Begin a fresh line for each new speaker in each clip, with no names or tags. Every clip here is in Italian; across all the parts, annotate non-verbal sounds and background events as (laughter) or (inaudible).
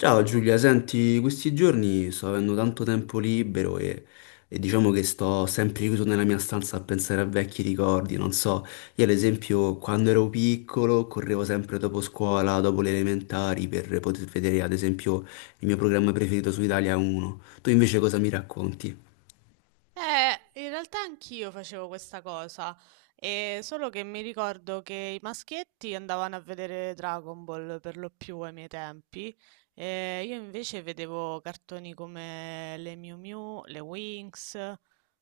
Ciao Giulia, senti, questi giorni sto avendo tanto tempo libero e diciamo che sto sempre chiuso nella mia stanza a pensare a vecchi ricordi, non so, io ad esempio quando ero piccolo correvo sempre dopo scuola, dopo le elementari per poter vedere ad esempio il mio programma preferito su Italia 1. Tu invece cosa mi racconti?
In realtà anch'io facevo questa cosa, e solo che mi ricordo che i maschietti andavano a vedere Dragon Ball per lo più ai miei tempi, e io invece vedevo cartoni come le Miu Miu, le Winx,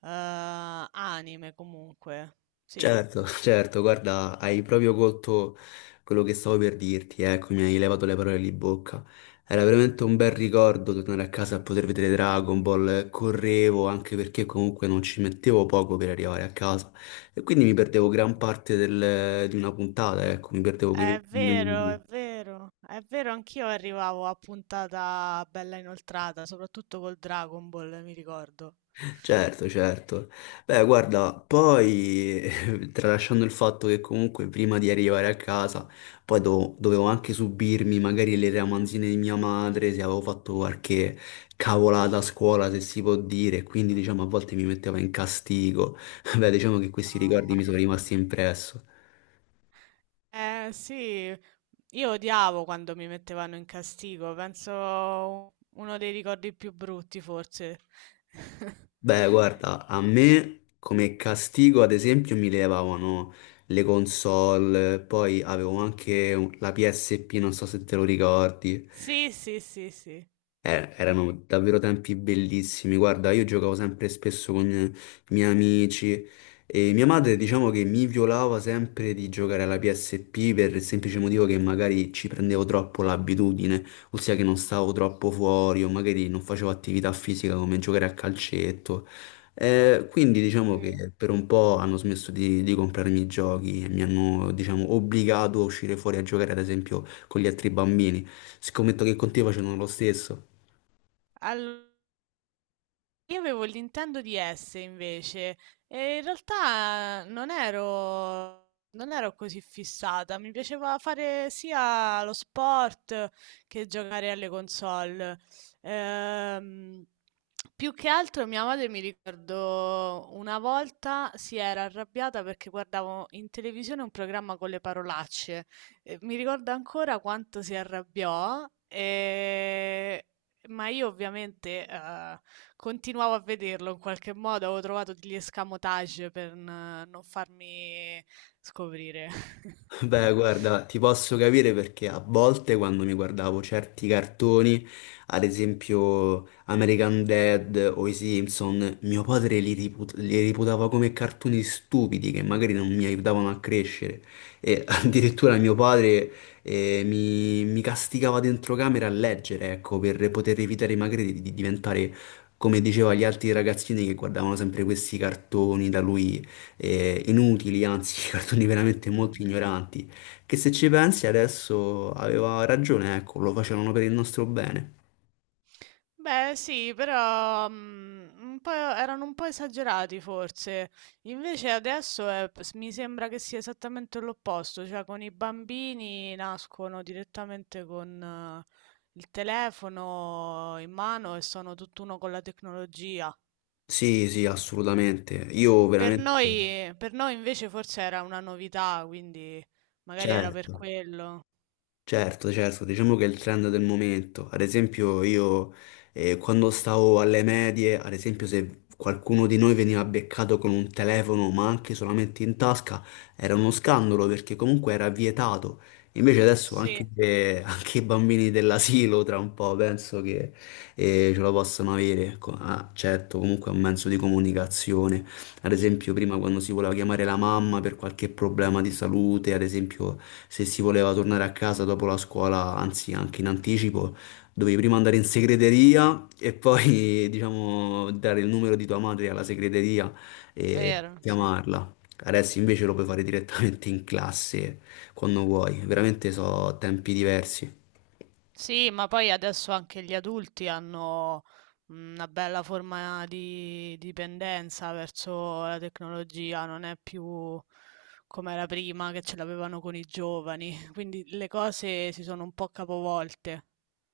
anime comunque. Sì,
Certo, (laughs) certo, guarda, hai proprio colto quello che stavo per dirti, ecco, mi hai levato le parole di bocca. Era veramente un bel ricordo tornare a casa a poter vedere Dragon Ball, correvo anche perché comunque non ci mettevo poco per arrivare a casa e quindi mi perdevo gran parte di una puntata, ecco, mi perdevo quei
è
20
vero, è
minuti.
vero, è vero, anch'io arrivavo a puntata bella inoltrata, soprattutto col Dragon Ball, mi ricordo.
Certo, certo. Beh, guarda, poi (laughs) tralasciando il fatto che comunque prima di arrivare a casa, poi dovevo anche subirmi magari le ramanzine di mia madre, se avevo fatto qualche cavolata a scuola, se si può dire, quindi diciamo a volte mi metteva in castigo. (laughs) Beh, diciamo che questi ricordi mi sono
No.
rimasti impresso.
Eh sì, io odiavo quando mi mettevano in castigo, penso uno dei ricordi più brutti forse. (laughs)
Beh, guarda, a me come castigo, ad esempio, mi levavano le console, poi avevo anche la PSP, non so se te lo ricordi.
Sì, sì, sì, sì.
Erano davvero tempi bellissimi. Guarda, io giocavo sempre e spesso con i miei amici e mia madre, diciamo che mi violava sempre di giocare alla PSP per il semplice motivo che magari ci prendevo troppo l'abitudine, ossia che non stavo troppo fuori o magari non facevo attività fisica come giocare a calcetto. Quindi diciamo
Sì.
che per un po' hanno smesso di comprarmi i giochi e mi hanno, diciamo, obbligato a uscire fuori a giocare, ad esempio, con gli altri bambini. Scommetto che con te
Mhm.
facevano lo stesso.
Allora, io avevo il Nintendo DS invece e in realtà non ero così fissata, mi piaceva fare sia lo sport che giocare alle console. Ehm, Più che altro mia madre mi ricordo una volta si era arrabbiata perché guardavo in televisione un programma con le parolacce. E mi ricordo ancora quanto si arrabbiò, ma io ovviamente continuavo a vederlo in qualche modo, avevo trovato degli escamotage per non farmi scoprire.
(laughs)
(laughs)
Beh, guarda, ti posso capire perché a volte quando mi guardavo certi cartoni, ad esempio American Dad o i Simpson, mio padre li, li reputava come cartoni stupidi che magari non mi aiutavano a crescere. E (laughs) addirittura mio padre mi castigava dentro camera a
Mh,
leggere, ecco, per poter evitare magari di diventare come diceva gli altri ragazzini che guardavano sempre questi cartoni da lui inutili, anzi, (laughs) cartoni veramente molto
mh-mh.
ignoranti, che se ci pensi adesso aveva ragione, ecco, lo facevano per il nostro bene.
Beh sì, però, un po' erano un po' esagerati forse. Invece adesso è p s mi sembra che sia esattamente l'opposto, cioè con i bambini nascono direttamente con il telefono in mano e sono tutt'uno con la tecnologia.
Sì, sì, assolutamente. Io
Per
veramente,
noi per noi invece forse era una novità, quindi magari era per
certo.
quello.
Certo, certo, diciamo che è il trend del momento. Ad esempio, io quando stavo alle medie, ad esempio, se qualcuno di noi veniva beccato con un telefono, ma anche solamente in tasca, era uno scandalo perché comunque era vietato. Invece adesso
Sì,
anche,
è
anche i bambini dell'asilo, tra un po', penso che ce la possano avere. Certo, comunque è un mezzo di comunicazione. Ad esempio, prima quando si voleva chiamare la mamma per qualche problema di salute, ad esempio, se si voleva tornare a casa dopo la scuola, anzi anche in anticipo, dovevi prima andare in segreteria e poi, (laughs) diciamo, dare il numero di tua madre alla segreteria e
vero, sì.
chiamarla. Adesso invece lo puoi fare direttamente in classe quando vuoi,
Mh-mh.
veramente so tempi diversi.
Sì, ma poi adesso anche gli adulti hanno una bella forma di dipendenza verso la tecnologia, non è più come era prima che ce l'avevano con i giovani, (laughs) quindi le cose si sono un po' capovolte.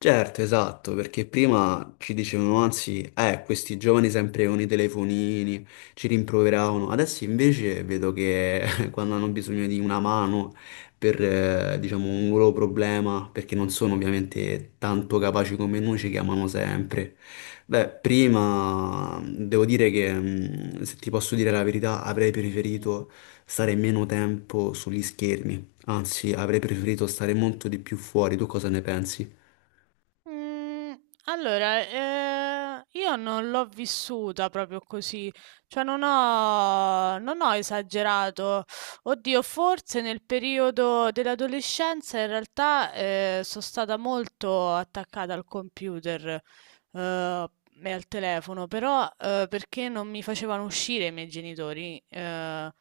Certo, esatto, perché prima ci dicevano, anzi, questi giovani sempre con i telefonini, ci rimproveravano. Adesso invece vedo che (laughs) quando hanno bisogno di una mano per, diciamo, un loro problema, perché non sono ovviamente tanto capaci come noi, ci chiamano sempre. Beh, prima devo dire che, se ti posso dire la verità, avrei
Mh-mh.
preferito stare meno tempo sugli schermi, anzi, avrei preferito stare molto di più fuori. Tu cosa ne pensi?
Mm, Allora, io non l'ho vissuta proprio così, cioè non ho esagerato. Oddio, forse nel periodo dell'adolescenza in realtà sono stata molto attaccata al computer eh, e al telefono, però perché non mi facevano uscire i miei genitori. eh,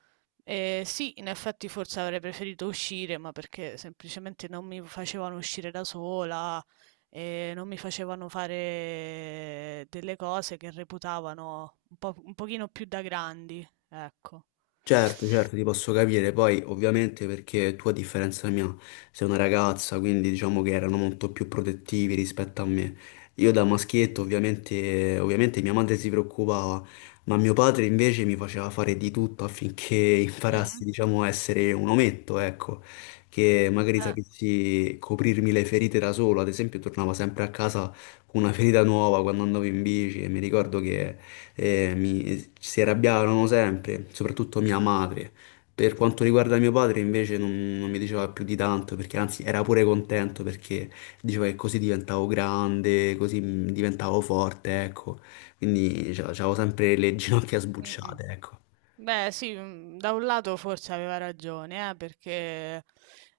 eh, sì, in effetti forse avrei preferito uscire, ma perché semplicemente non mi facevano uscire da sola, e non mi facevano fare delle cose che reputavano un po', un pochino più da grandi, ecco.
Certo, certo, ti posso capire, poi ovviamente perché tu a differenza mia sei una ragazza, quindi diciamo che erano molto più protettivi rispetto a me. Io da maschietto ovviamente mia madre si preoccupava, ma mio padre invece mi faceva fare di tutto affinché (laughs) imparassi, diciamo, a essere un ometto, ecco, che magari sapessi coprirmi le ferite da solo, ad esempio tornavo sempre a casa con una ferita nuova quando andavo in bici e mi ricordo che si arrabbiavano sempre, soprattutto mia madre. Per quanto riguarda mio padre, invece, non mi diceva più di tanto, perché anzi era pure contento perché diceva che così diventavo grande, così diventavo forte, ecco. Quindi avevo sempre le ginocchia sbucciate, ecco.
Beh, sì, mm, da un lato forse aveva ragione, perché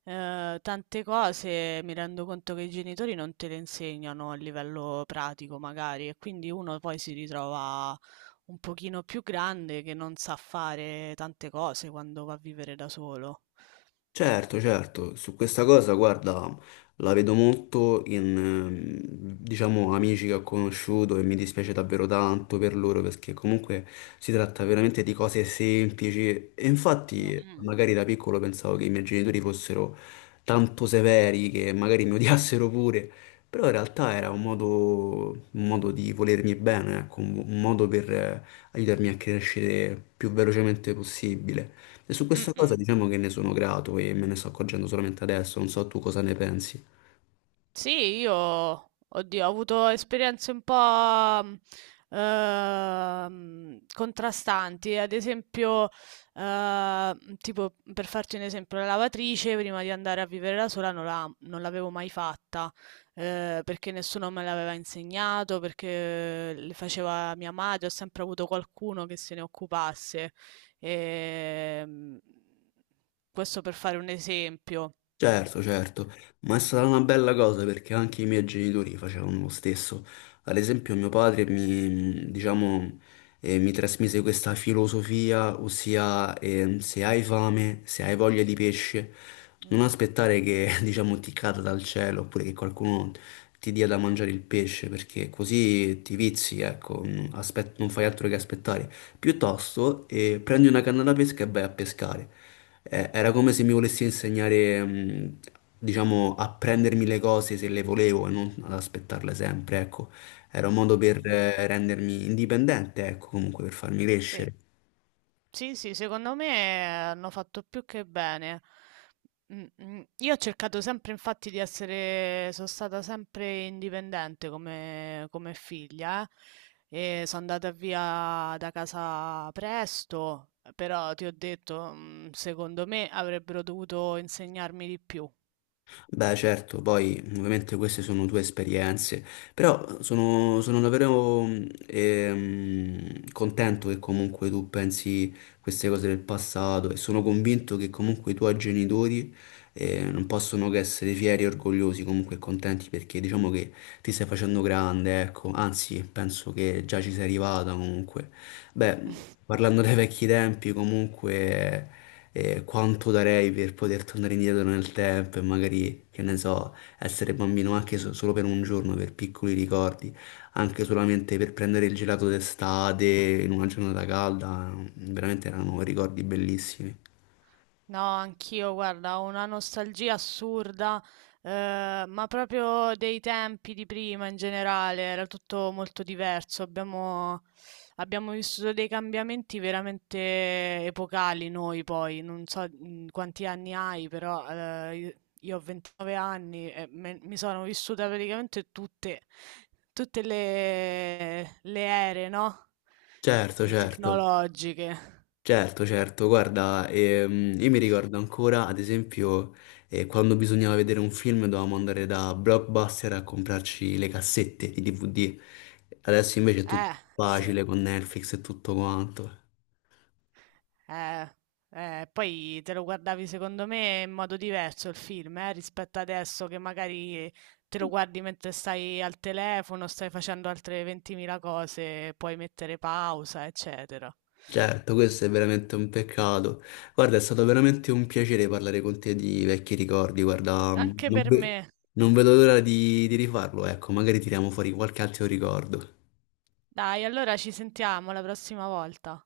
tante cose mi rendo conto che i genitori non te le insegnano a livello pratico, magari, e quindi uno poi si ritrova un pochino più grande che non sa fare tante cose quando va a vivere da solo.
Certo, certo, su questa cosa, guarda, la vedo molto in diciamo, amici che ho conosciuto e mi dispiace davvero tanto per loro perché comunque si tratta veramente di cose semplici e
Mm,
infatti
mm, mm.
magari da piccolo pensavo che i miei genitori fossero tanto severi che magari mi odiassero pure, però in realtà era un modo di volermi bene, ecco, un modo per aiutarmi a crescere più velocemente possibile. E su
Mm,
questa cosa
mm.
diciamo che ne sono grato e me ne sto accorgendo solamente adesso, non so tu cosa ne pensi.
Sì, io, oddio, ho avuto esperienze un po' contrastanti. Ad esempio, tipo, per farti un esempio, la lavatrice prima di andare a vivere da sola non l'avevo mai fatta, perché nessuno me l'aveva insegnato, perché le faceva mia madre, ho sempre avuto qualcuno che se ne occupasse. Ehm, Questo per fare un esempio.
Certo, certo, ma è stata una bella cosa perché anche i miei genitori facevano lo stesso. Ad esempio, mio padre mi, diciamo, mi trasmise questa filosofia, ossia, se hai fame, se hai voglia di pesce, non
Mhm.
aspettare che, (laughs) diciamo, ti cada dal cielo oppure che qualcuno ti dia da mangiare il pesce, perché così ti vizi, ecco, non fai altro che aspettare. Piuttosto, prendi una canna da pesca e vai a pescare era come se mi volessi insegnare, diciamo, a prendermi le cose se le volevo e non ad aspettarle sempre, ecco. Era un modo
Mm,
per
mm.
rendermi indipendente, ecco, comunque per farmi
Sì.
crescere.
Sì, sì, secondo me hanno fatto più che bene. Mm, mm. Io ho cercato sempre, infatti, di essere, sono stata sempre indipendente come figlia, e sono andata via da casa presto, però ti ho detto, secondo me avrebbero dovuto insegnarmi di più.
Beh, certo, poi ovviamente queste sono tue esperienze, però sono davvero contento che comunque tu pensi queste cose del passato e sono convinto che comunque i tuoi genitori non possono che essere fieri, orgogliosi, comunque contenti perché diciamo che ti stai facendo grande, ecco, anzi penso che già ci sei arrivata comunque. Beh, parlando dei vecchi tempi, comunque, quanto darei per poter tornare indietro nel tempo e magari, che ne so, essere bambino anche solo per un giorno, per piccoli ricordi, anche solamente per prendere il gelato d'estate in una giornata calda, veramente erano ricordi bellissimi.
No, anch'io, guarda, ho una nostalgia assurda, ma proprio dei tempi di prima in generale, era tutto molto diverso. Abbiamo vissuto dei cambiamenti veramente epocali noi poi, non so quanti anni hai, però io ho 29 anni e mi sono vissuta praticamente tutte le ere, no?
Certo,
Le
certo.
tecnologiche.
Certo, certo, guarda, io mi ricordo ancora, ad esempio, quando bisognava vedere un film dovevamo andare da Blockbuster a comprarci le cassette di DVD, adesso invece è tutto
Eh, sì.
facile con Netflix e tutto quanto.
Eh, Poi te lo guardavi secondo me in modo diverso il film, rispetto adesso che magari te lo guardi mentre stai al telefono, stai facendo altre 20.000 cose, puoi mettere pausa, eccetera.
Certo, questo è veramente un peccato. Guarda, è stato veramente un piacere parlare con te di vecchi ricordi, guarda,
Anche per me.
non vedo l'ora di rifarlo, ecco, magari tiriamo fuori qualche altro ricordo.
Dai, allora ci sentiamo la prossima volta.